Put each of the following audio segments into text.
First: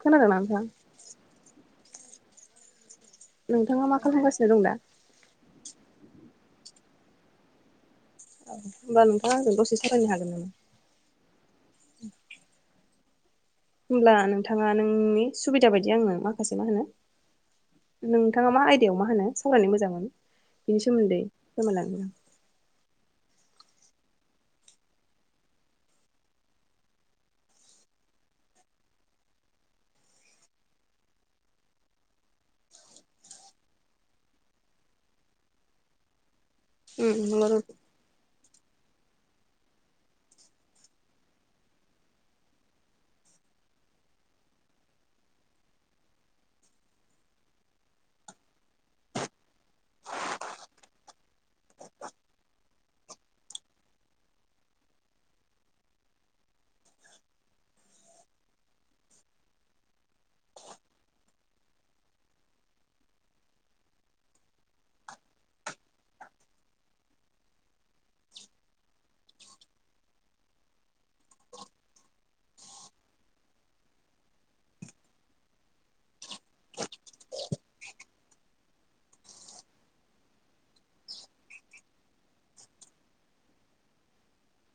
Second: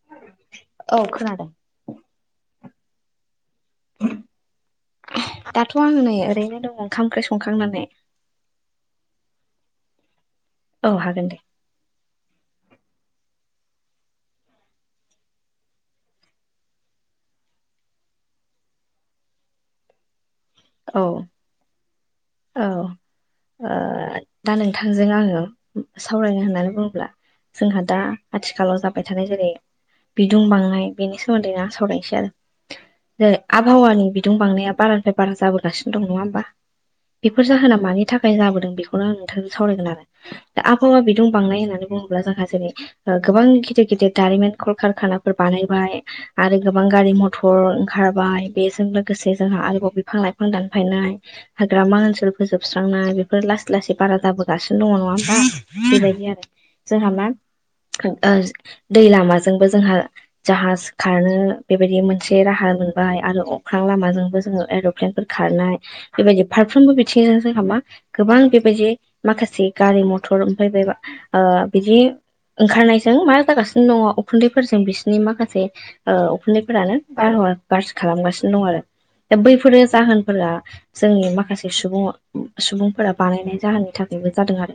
खोनादों ना नोंथां। औ खोनादों नोंथाङा मा खालामगासिनो दं दा? दाथ' आं नै ओरैनो दङ ओंखाम ओंख्रि संखांनानै ओनमबा नोंथाङा आंजों दसे सालायनो हागोन नामा? औ हागोन दे होमब्ला नोंथाङा नोंनि सुबिदा बायदि आङो माखासे मा होनो, नोंथाङा मा आयदायाव मा होनो संरायनाय मोजांमोन बेनि औ सोमोन्दै फोरमायलांगोन आं औ दा नोंथांजों आङो सावरायनो होननानै बुङोब्ला, जोंहा दा आथिखालाव जाबाय थानाय जेरै बिदुं बांनाय बेनि सोमोन्दैनो आं सावरायनोसै आरो जेरै आबहावानि बिदुं बांनाया बाराद्राय बारा जाबोगासिनो दं नङा होमबा बेफोर जाहोना मानि थाखाय, उफाय जाबोदों बेखौनों नोंथांजों सावरायगोन आरो दा आबहावा बिदुं बांनाय होननानै बुङोब्ला जोंहा जेरै गोबां गिदिर गिदिर दारिमिन कलकारखानाफोर बानायबाय, आरो गोबां गारि मथर ओंखारबाय बेजों लोगोसे जोंहा आरोबाव बिफां लाइफां दानफायनाय हाग्रामा ओनसोल फोजोबस्रांनाय बेफोर लासै लासै बारा जाबोगासिनो दङ नङा होमबा बेबायदि आरो जोंहा मा दै लामाजोंबो जोंहा जाहाज खारनो बेबायदि मोनसे राहा मोनबाय आरो अख्रां लामाजोंबो जोङो एर [unintelligible] खारनाय बेबायदि फारफ्रोमबो बिथिंजों जो हबा गोबां बेबायदि माखासे गारि मथर ओमफ्राय बे बिदि ओंखारनायजों मा जागासिनो दङ उखुन्दैफोरजों बिसोरनि माखासे ओ उखुन्दैफोरानो बारह गाज्रि खालामगासिनो दं आरो दा बैफोरो जाहोनफोरा, जोंनि माखासे सुबुं सुबुंफोरा बानायनाय जाहोननि थाखायबो जादों आरो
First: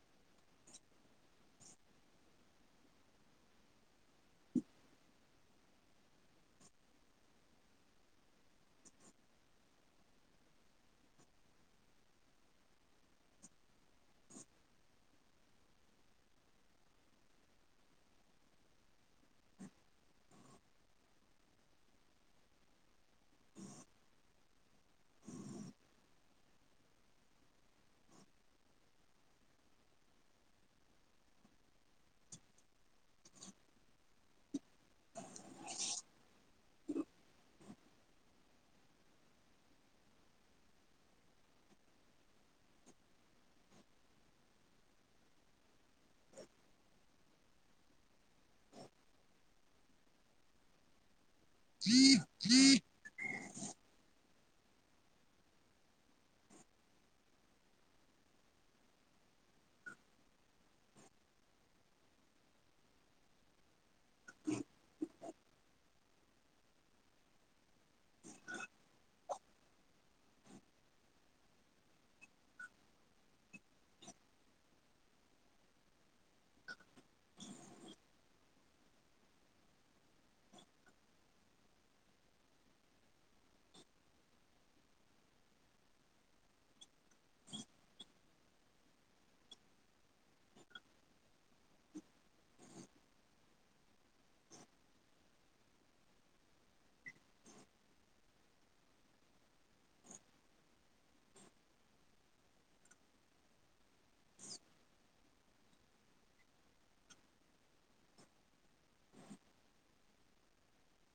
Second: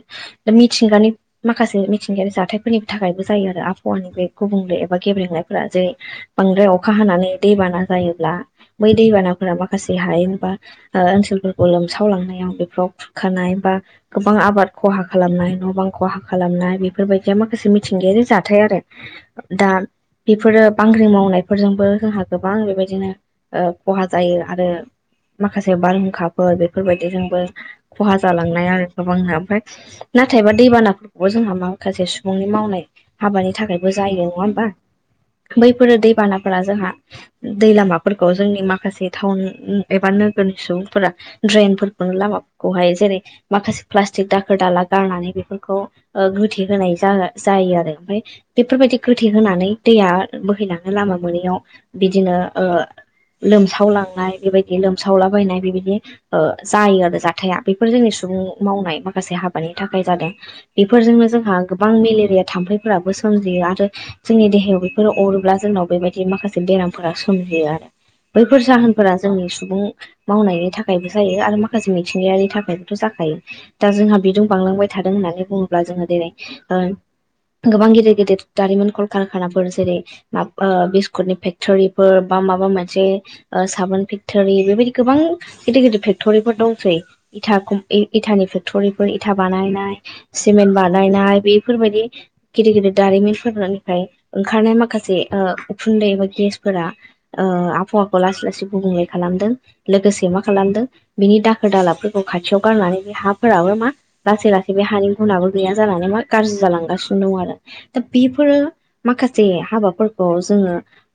मिथिं गानि माखासे मिथिंगायारि जाथायफोरनि थाखायबो जायो आरो आबहावानि बे गुबुंले एबा गेब्लेंनायफोरा जेरै बांद्राय अखा हानानै दैबाना जायोब्ला बै दैबानाफोरा माखासे हायेनबा, ओनसोलफोरखौ लोमसावलांनायाव बेफोराव खारनाय बा गोबां आबाद खहा खालामनाय न' बां खहा खालामनाय बेफोरबायदिया माखासे मिथिंगायारि जाथाय आरो दा बेफोरो बांग्रि मावनायफोरजोंबो जोंहा गोबां बेबायदिनो खहा जायो आरो माखासे बारहुंखाफोर बेफोरबायदिजोंबो खहा जालांनाय आरो गोबांनो ओमफ्राय नाथायबा दैबानाफोरखौबो जोंहा माखासे सुबुंनि मावनाय हाबानि थाखायबो जायो नङा होमबा बैफोरो दैबानाफोरा जोंहा दै लामाफोरखौ जोंनि माखासे टाउन एबा नोगोरनि सुबुंफोरा ड्रेनफोरखौनो लामाफोरखौहाय जेरै माखासे प्लास्टिक दाखोर दाला गारनानै बेफोरखौ गोथे होनाय जायो आरो ओमफाय बेफोरबायदि गोथै होनानै दैया बोहैनानै लामा मोनैयाव बिदिनो ओ लोमसावलांनाय बेबायदि लोमसावलाबायनाय बेबायदि ओ जायो आरो जाथाया बेफोर जोंनि सुबुं मावनाय माखासे हाबानि थाखाय जादों। बेफोरजोंनो जोंहा गोबां मेलेरिया थाम्फैफोराबो सोमजियो आरो जोंनि देहायाव बेफोरो अरोब्ला जोंनाव बेबायदि माखासे बेरामफोरा सोमजियो आरो बैफोर जाहोनफोरा जोंनि सुबुं मावनायनि थाखायबो जायो आरो माखासे मिथिंगायानि थाखायबोथ' जाखायो। दा जोंहा बिजों बांलांबाय थादों होननानै बुङोब्ला जोङो दिनै ओ गोबां गेदेर गेदेर दारिमन कल कारखानाफोर जेरै बिस्कुटनि फेक्ट'रिफोर बा माबा मोनसे ओ साबोन फेक फेक्ट'रि बेबायदि गोबां गिदिर गिदिर फेक्ट'रिफोर दंसै इथा इथानि फेक्टरिफोर इथा बानायनाय, सिमेन्ट बानायनाय बेफोरबायदि गिदिर गिदिर दारिमिनफोरानो ओमफ्राय ओंखारनाय माखासे उखुन्दै एबा गेसफोरा आबहावाखौ लासै लासै गुबुंले खालामदों लोगोसे मा खालामदों बिनि दाखोर दालाफोरखौ खाथियाव गारनानै बे हाफोराबो मा लासै लासै बे हानि गुनाबो गैया जानानै मा गाज्रि जालांगासिनो दं आरो दा बेफोरो माखासे हाबाफोरखौ जोङो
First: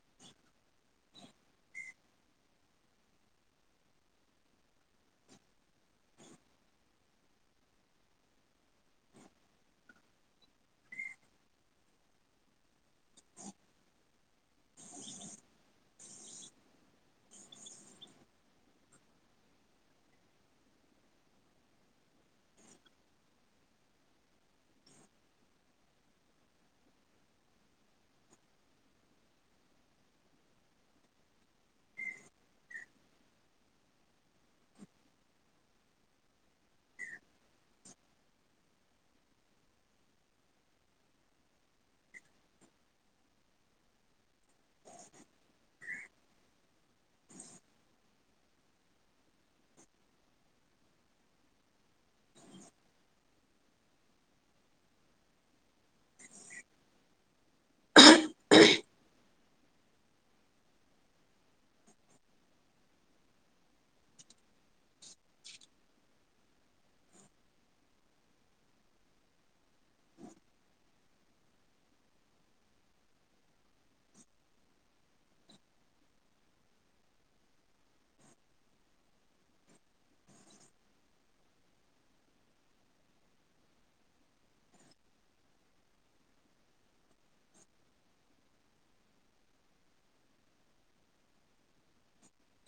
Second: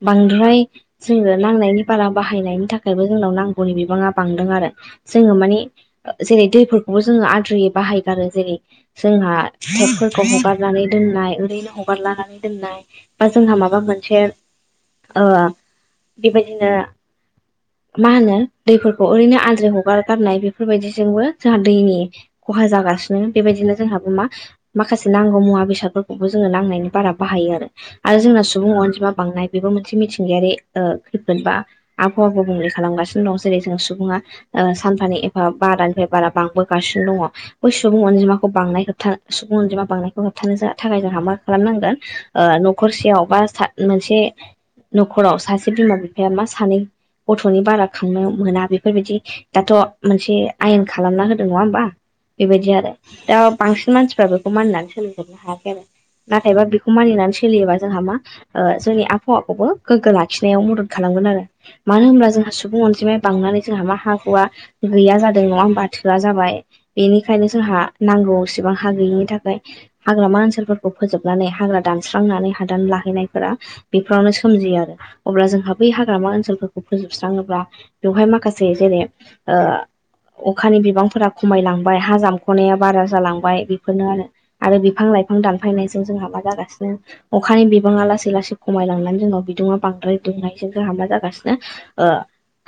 बांद्राय जोंनो नांनायनि बारा बाहायनायनि थाखायबो जोंनाव नांगौनि बिबाङा बांदों आरो जोङो माने जेरै दैफोरखौबो जोङो आद्रिुयै बाहायगारो जेरै जोंहा फथोबफोरखौ हगारनानै दोननाय ओरैनो हगारलनानै दोननाय बा जोंहा माबा मोनसे ओ बेबायदिनो मा होनो दैफोरखौ ओरैनो आलद्रि हगारगारनाय बेफोरबायदिजोंबो जोंहा दैनि खहा जागासिनो बेबायदिनो जोंहाबो मा माखासे नांगौ मुवा बेसादफोरखौबो जोङो नांनायनि बारा बाहायो आरो आरो जोंना सुबुं अनजिमा बांनाय बेबो मोनसे मिथिंगायारि ओ खैफोद बा आबहावा गुबुंले खालामगासिनो दं जेरै जों सुबुङा सानफानि एफा बारानिफ्राय बारा बांबोगासिनो दङ बै सुबुं अनजिमाखौ बांनाय होबथा सुबुं अनजिमा बांनायखौ होबथानो थाखाय जोंहा मा खालामनांगोन न'खरसेयाव बा मोनसे न'खराव सासे बिमा बिफाया मा सानै गथ'नि बारा खांनो मोना बेफोरबायदि दाथ' मोनसे आयेन खालामना होदों नङा होमबा बेबायदि आरो दा बांसिन मानसिफ्रा बेखौ मानिनानै सोलोंजोबनो हायाखै आरो नाथायबा बेखौ मानिनानै सोलियोबा जोंहा मा जोंनि आबहावाखौबो गोग्गो लाखिनायाव मदद खालामगोन आरो मानो होनब्ला जोंहा सुबुं अनजिमाया बांनानै जोंहा मा हा हुवआ गैया जादों नङा ब थोआ जाबाय बेनिखायनो जोंहा नांगौ एसेबां हा गैयिनि थाखाय हाग्रामा ओनसोलफोरखौ फोजोबनानै हाग्रा दानस्रांनानै हादान लाहैनायफोरा बेफोरावनो सोमजियो आरो अब्ला जोंहा बै हाग्रामा ओनसोलफोर फोजोबस्राङोब्ला बेवहाय माखासे जेरै अखानि बिबांफोरा खमायलांबाय हा जामख'नाया बारा जालांबाय बेफोरनो आरो आरो बिफां लाइफां दानफायनायजों जोंहा मा जागासिनो अखानि बिबाङा लासै लासै खमायलांनानै जोंनाव बिदुङा बांद्राय दुंनायजों जोंहा मा जागासिनो ना आ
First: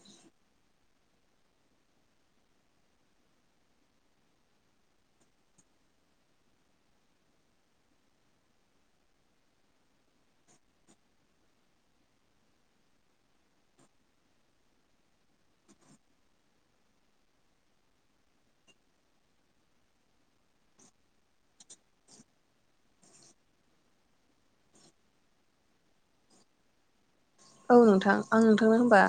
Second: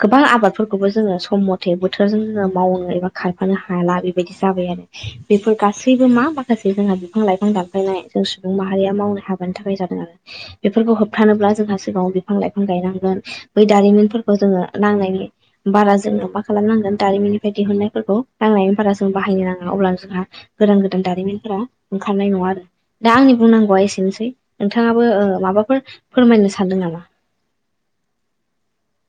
गोबां आबादफोरखौबो जोङो सम मथे बोथोरजों जोङो मावनो एबा खायफानो हाला बेबायदि जाबाय आरो बेफोर गासैबो मा माखासे जोंहा बिफां लाइफां दानफायनाय जों सुबुं माहारिया मावनो हाबानि थाखाय जादों आरो बेफोरखौ होबथानोब्ला जोंहा सिगाङाव बिफां लाइफां गायनांगोन बै दारिमिनफोरखौ जोङो नांनायनि बारा जोंनो मा खालामनांगोन दारिमिननिफ्राय दिहुननायफोरखौ नांनायनि बारा जों बाहायनो नाङा अब्ला जोंहा गोदान गोदान दारिमिनफोरा ओंखारनाय नङा आरो दा आंनि बुंनांगौआ एसेनोसै नोंथाङाबो माबाफोर फोरमायनो सानदों नामा औ नोंथां आं नोंथांनो होनबा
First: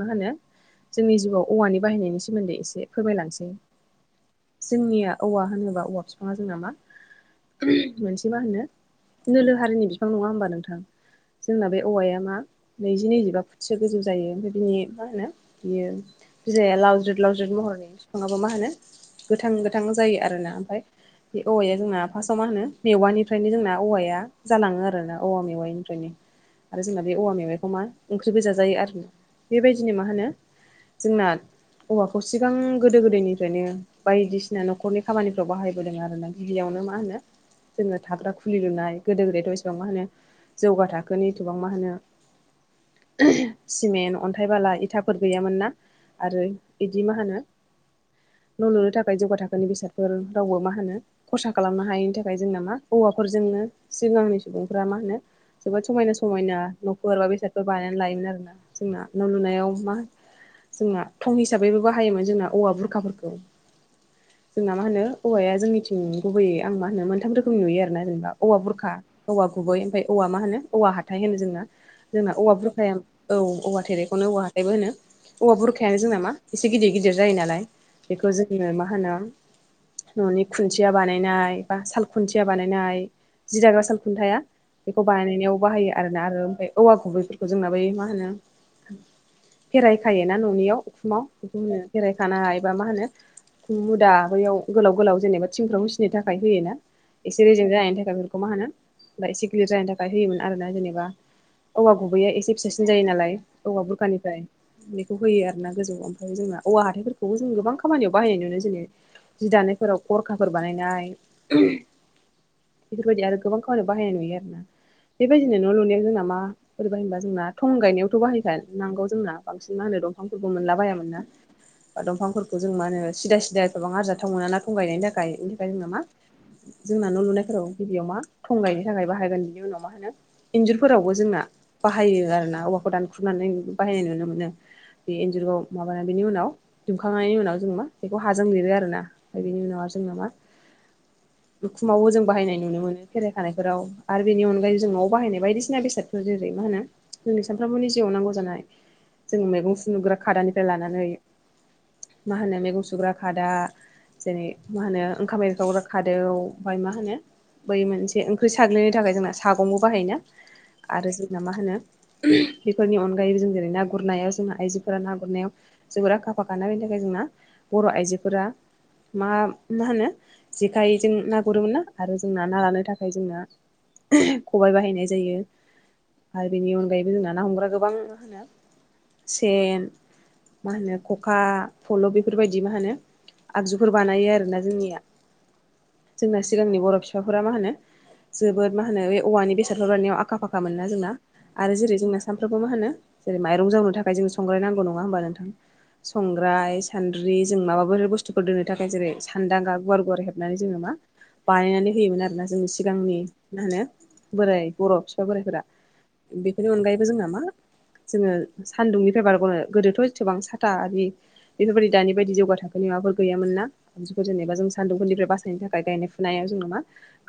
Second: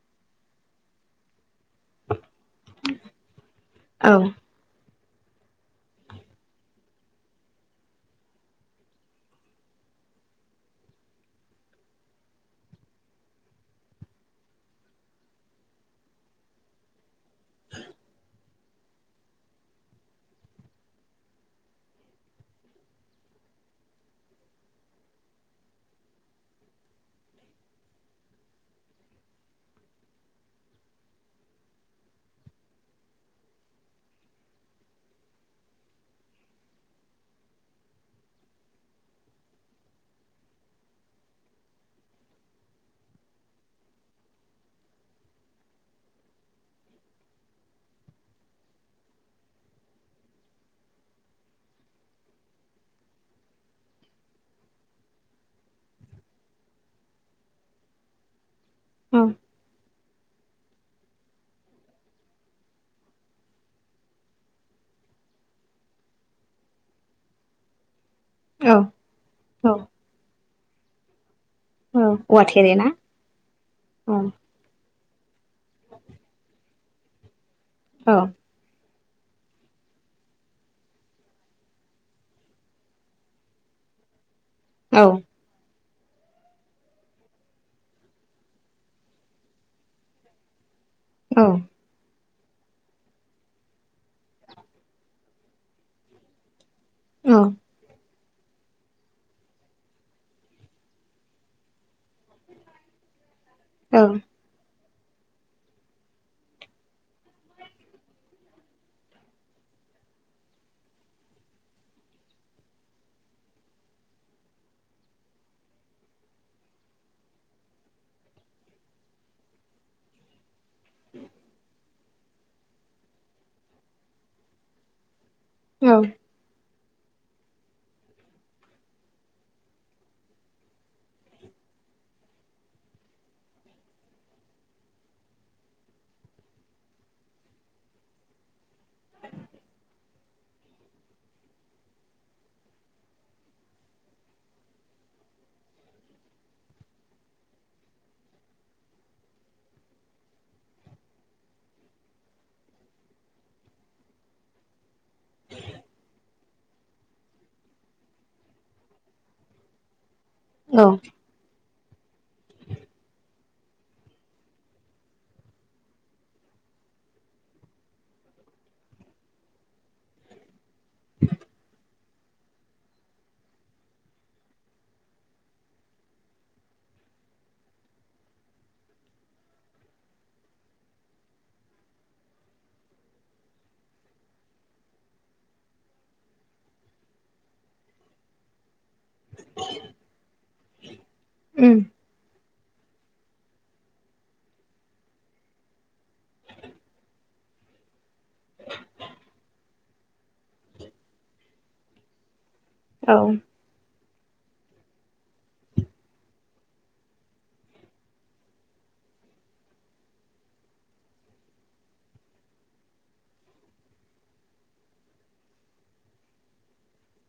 मा होनो जोंनि जिउआव औवानि बाहायनायनि सोमोन्दै एसे फोरमायलांसै औ जोंनिया औवा होनोबा औवा बिफाङा जोंना मा मोनसे मा होनो नोलो हारिनि बिफां नङा होमबा नोंथां जोंना बे औवाया मा नैजि नैजिबा फुटसो गोजौ जायो ओमफ्राय बिनि मा होनो बियो बिलाया लावज्रेद लाउज्रेद महरनि बिफाङाबो मा होनो गोथां गोथां जायो आरोना ओमफ्राय बे औवाया जोंना फार्स्टआव मा होनो मेवानिफ्रायनो जोंना औवाया जालाङो आरोना औवा मेवनिफ्रायनो आरो जोंना बे औवा मेवाइखौ मा ओंख्रि गोजा जायो आरो बेबायदिनो मा होनो जोंना औवाखौ सिगां गोदो गोदायनिफ्रायनो बायदिसिना न'खरनि खामानिफ्राव बाहायबोदों आरो ना गिबियावनो मा होनो जोङो थाग्रा खुलि लुनाय गोदो गोदायथ' एसेबां मा होनो जौगा थाखोनि एथबां मा होनो सिमेन्ट अन्थाइ बाला इथाफोर गैयामोन ना आरो बिदि मा होनो न' लुनो थाखाय जौगा थाखोनि बेसादफोर रावबो मा होनो खरसा खालामनो हायैनि थाखाय जोंना मा औवाफोरजोंनो सिगांनि सुबुंफ्रा मा होनो जोबोद समायना समायना न गोरबा बेसादखौ बायनानै लायोमोन आरोोना जोंना औ न' लुनायाव मा जोंना थं हिसाबैबो बाहायोमोन जोंना औवा बुरखाफोरखौ। जोंना मा होनो औवाया जोंनिथिं गुबैयै आं मा होनो मोनथाम रोखोमनि नुयो आरोना जेनेबा। औवा औ बुरखा औवा औ गुबै ओमफ्राय औवा मा होनो औवा हाथाइ होनो जोंना औ जोंना औवा थेरे ना बुरखाया औ औवा औ थेरेखौनो औवा हाथाइबो होनो औवा बुरखायानो जों नामा एसे गिदिर गिदिर जायो नालाय औ बेखौ जोङो मा होनो न'नि खुन्थिया बानायनाय बा साल खुन्थिया बानायनाय जि दाग्रा साल खुन्थाया औ बेखौ बानायनायाव बाहायो आरोना आरो ओम औवा गुबैफोरखौ जोंना बै मा होनो फेरायखाय ना न'नियाव खुमा औ बेखौ खेरायखानाय एबा मा होनो उखुम मुदा बैयाव गोलाव गोलाव जेनेबा थिंफ्राव मिसिनो थाखाय होयोना एसे रेजें जानायनि थाखाय बेफोरखौ मा होनो बा एसे गिलिर जानायनि थाखाय होयोमोन आरो ना जेनेबा औवा गुबैया एसे फिसासिन जायो नालाय औवा औ बुरखानिफ्राय बेखौ होयो आरो ना गोजौ ओमफ्राय जोंना औवा हाथाइफोरखौबो जों गोबां खामानियाव बाहायनाय नुो जेनै जि दानायफोराव खरखाफोर बानायनाय बेफोरबायदि आरो गोबां खावानियाव बाहायनाय नुयो आरोना बेबायदिनो न' लुनायाव जोंना मा बबाह होनबा जोंना थं गायनायावथ' बाहायखोन नांगौ जोंना बांसिन माो दंफांफोरबो मोनला बायामोन ना बा दंफांफोरखौ जों मा होनो सिदा सिदा गोबां आरजाथाव मोना ना थं गायनायनि थाखाय बेनि थाखाय जोङो मा जोंना न' लुनायफोराव गिबियाव मा थं गायनि थाखाय बाहायगोन बिनि उनाव मा होनो इन्जुरफोरावबो जोंना बाहायो आरोना दानखुमनानै बाहायनाय नुनो मोनो। बे एन्जुरखौ माबानानै बेनि उनाव दुमखांनायनि उनाव जों मा बेखौ हाजों लिरो आरोना म बेनि उनाव आरो जों मा उखुमावबो जों बाहायनाय नुनो मोनो खेराइखानायफोराव आरो बेनि अनगायै जों न'आव बाहायनाय बायदिसिना बेसाद जेरै मा होनो जोंनि सानफ्रामबोनि जिउआव नांगौ जानाय जोङो मैगं सुदुग्रा खादानिफ्राय लानानै मा होनो मैगं सुग्रा खादा जेरै मा होनो ओंखाम एरै सावग्रा खादौ ओमफाय मा होनो बै मोनसे ओंख्रि साग्लिनो थाखाय जोंना सागंबो बाहायोना। औ आरो जोंना मा होनो बेफोरनि अनगायै जों जेरै ना गुरनायाव जोंना आइजोफोरा ना गुरनायाव जोबोरा आखा फाखाना बेनि थाखाय जोंना बर' आइजोफोरा। मा मा होनो जेखाइजों ना गुरोमोन ना आरो जोंना ना लानो थाखाय जोंना खबाइ बाहायनाय जायो। आरो बेनि अनगायैबो जोंना ना हमग्रा गोबां होनो सेन मा होनो खखा फल' बेफोरबायदि मा होनो आगजुफोर बानायो आरोना जोंनिया जोंना सिगांनि बर' बिफाफोरा मा होनो जोबोद मा होनो औवानि बेसादफोर राननायाव आखा फाखा मोना जोंना आरो उम जेरै जोंना सानफ्रामबो मा होनो जेरै माइरं जावनो थाखाय जों संग्राय नांगौ नङा होमबा नोंथां? संग्राय सान्द्रि जों माबाफोर बुस्थुफोर दोननो थाखाय जेरै सान्दांगा गुवार गुवार हेबनानै जोङो मा बानायनानै होयोमोन आरोोना जोंनि औ सिगांनि मा होनो बोराय बर' बिफा बोराइफोरा बेफोरनि अनगायैबो जों नामा जोङो सान्दुंनिफ्राय बारग'नो गोदोथ' एसेबां साथा आरि बेफोरबायदि दानि बायदि जौगा थाखो माबाफोर गैयामोना खौ जेनेबा जों सान्दुंफोरनिफ्राय बासायनो थाखाय गायनाय फुनाया जोंना मा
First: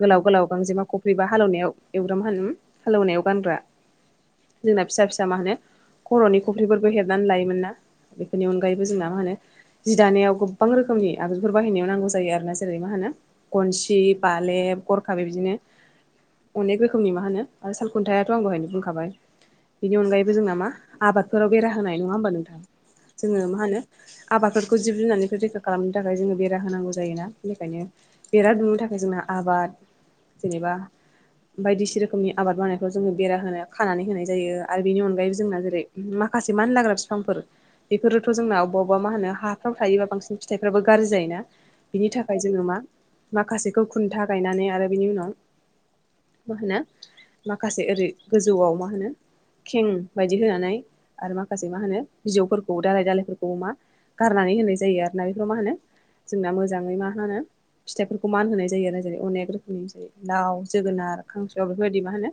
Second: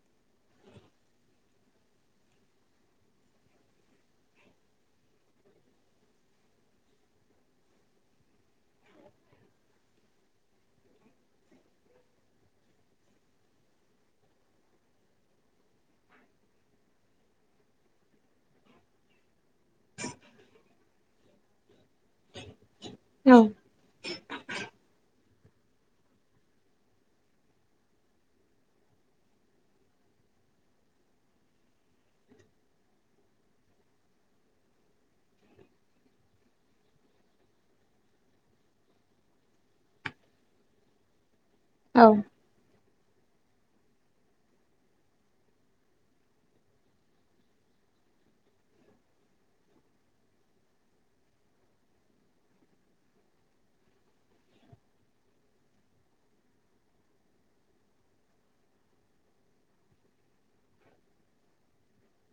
गोलाव गोलाव गांजेमा खफ्रि बा हालेवनायाव एवग्रोम हालेवनायाव गानग्रा जोंना फिसा फिसा मा होनो खर'नि खफ्रिफोरबो हेबनानै लायोमोन ना बेफोरनि अनगायैबो जोंना मा होनो जि दानायाव गोबां रोखोमनि आगरफोर बाहायनायाव नांगौ जायो आरो ना जेरै मा होनो गनसि बालेब गरखा बे बिदिनो अनेक रोखोमनि मा होनो आरो सालखुन्थायाथ' आं बेहायनो बुंखाबाय बिनि अनगायैबो जोंना मा आबादफोराव बेरा होनाय नङा होमबा नोंथां औ जोङो मा होनो आबादफोरखौ जिब जुनारखौ रैखा खालामनो थाखाय जोङो बेरा होनांगौ जायोोना बेनिखायनो बेरा दुमनो थाखाय जोंना आबाद जेनेबा बायदिसि रोखोमनि आबाद मावनायखौ जोङो बेरा होनो खानानै होनाय जायो आरो बेनि अनगायैबो जोंना जेरै माखासे मानो लाग्रा बिफांफोर बेफोरोथ' जोंना अबा अबेबा मा होनो हाफ्राव थायोबा बांसिन फिथाइफ्राबो गाज्रि जाय ना बिनि थाखाय जोङो मा माखासेखौ खुन्था गायनानै आरो बिनि उनाव मा होनो माखासे ओरै गोजौआव मा होनो खें बायदि होनानै आरो माखासे मा होनो बिजौफोरखौ दालाय दालायफोरखौ मा गारनानै होनाय जायो आरोना बेफोराव मा होनो जोंना मोजाङै मा होनो फिथाइफोरखौ मान होनाय जायो आरो जेरै अनेक रोखोमनि जै लाव जोगोनार खांस औ बेफोरबायदि मा होनो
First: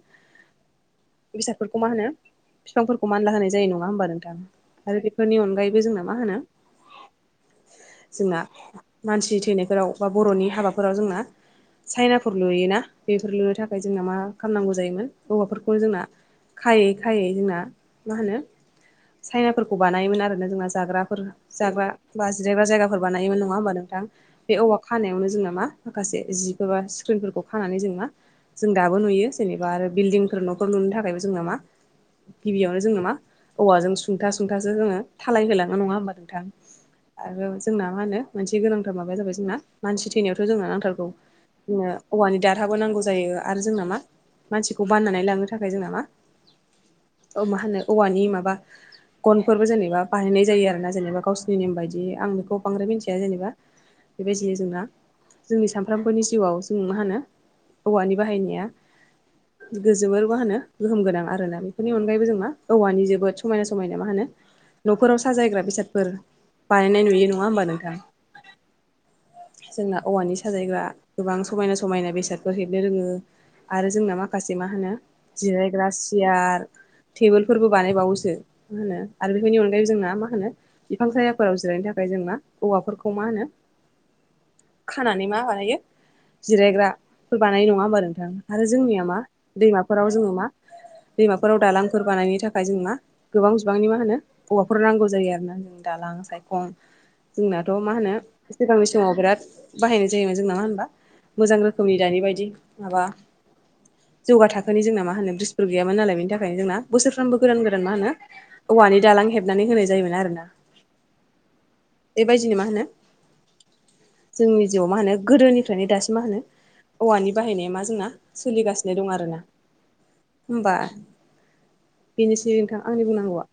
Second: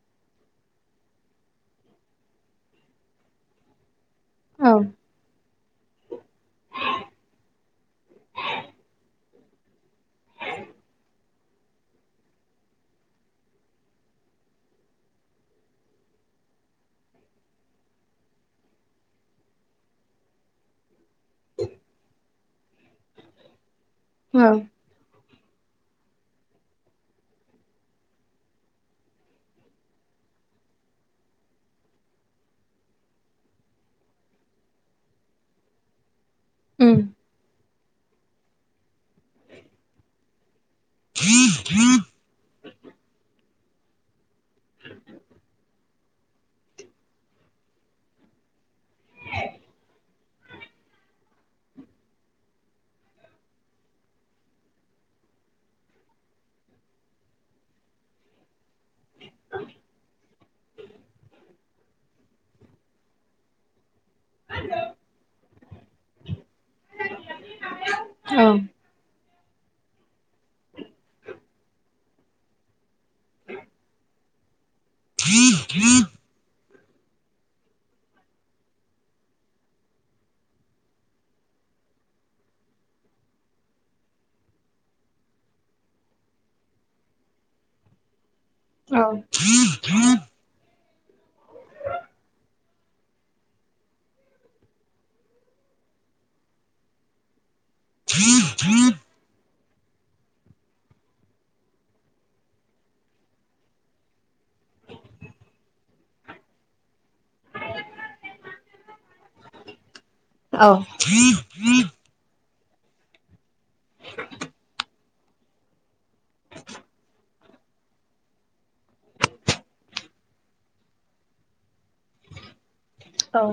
बेसादफोरखौ मा होनो बिफांफोरखौ मानला होनाय जायो नङा होमबानो नों औ आरो बेफोरनि अनगायैबो जोंना मा होनो जोंना मानसिनि थैनायफोराव बा बर'नि हाबाफोराव जोंना चाइनाफोर लुयोना बेफोर लुनो थाखाय जोंना मा खालामनांगौ जायोमोन औवाफोरखौ जोंना खायै खायै जोंना मा होनो साइनाफोरखौ बानायोमोन आरोना जोंना जाग्राफोर जाग्रा बा जिरायग्रा जायगाफोर बानायोमोन नङा होमबा नोंथां बे औ खानायावनो जोंना मा माखासे जिफोर बा स्क्रिनफोरखौ खानानै जों मा जों दाबो नुयो जेनेबा आरो बिल्डिंफोर न'फोर लुनो थाखायबो जोंना मा गिबियावनो जोंनो मा औवाजों सुंथा सुंथासो जोङो थालायहोलांङो नङा होनबा नोंथां उम आरो जोंना मा होनो मोनसे गोनांथार माबाया जाबाय जोंना मानसि थैनायावथ' जोंना नांथारगौ जोंनो औवानि दारहाबो नांगौ जायो आरो जों नामा मानसिखौ बाननानै लांनो थाखाय जों नामा मा होनो औवानि माबा गनफोरबो जेनेबा बाहायनाय जायो आरो ना जेनेबा गावसिोरनि नेम बायदि आं बेखौ बांद्राय मिथिया जेनेबा बेबायदि जोंना जोंनि सानफ्रामबोनि जिउआव जों मा होनो औवानि बाहायनाया गोजोबोर मा होनो गोहोम गोनां आरो ना बेफोरनि अनगायैबो जों मा औवानि जोबोद समायना समायना मा होनो आ न'खराव साजायग्रा बेसादफोर बानायनाय नुयो नङा होमबा नोंथां? औ जोंना औवानि साजायग्रा गोबां समायना समायना बेसादफोर हेबनो रोङो आरो जोंना माखासे मा होनो जिरायग्रा सियार टेबोलफोरबो बानायबावोसो मा होनो आरो बेफोरनि अनगायैबो जोंना मा होनो बिफां सायाफोराव जिरायनो थाखाय जोंना औवाफोरखौ मा होनो खानानै मा बानायो जिरायग्राफोर बानायनाय नङा होमबा नोंथां। आरो जोंनिया मा दैमाफोराव जोङो मा दैमाफोराव दालांफोर बानायनि थाखाय जों मा गोबां बिबांनि मा होनो हौवाफोर नांगौ जायो आरोना जों दालां सायखं जोंनाथ' मा होनो सिगांनि समाव बिराद बाहायनाय जायोमोन जोंना मा होनबा मोजां रोखोमनि दानि बायदि माबा जौगा थाखोनि जोंना मा होनो ब्रिजफोर गैयामोन नालाय बेनि थाखायनो जोंना बोसोरफ्रोमबो गोदान गोदान मा होनो औवानि दालां हेबनानै होनाय जायोमोन आरोना औ बेबायदिनो मा होनो जोंनि जिउआव मा होनो गोदोनिफ्रायनो दासिम मा होनो औवानि बाहायनाया मा जोंना सोलिगासिनो दं आरोना होमबा बेनिसै नोंथां आंनि बुंनांगौआ। औ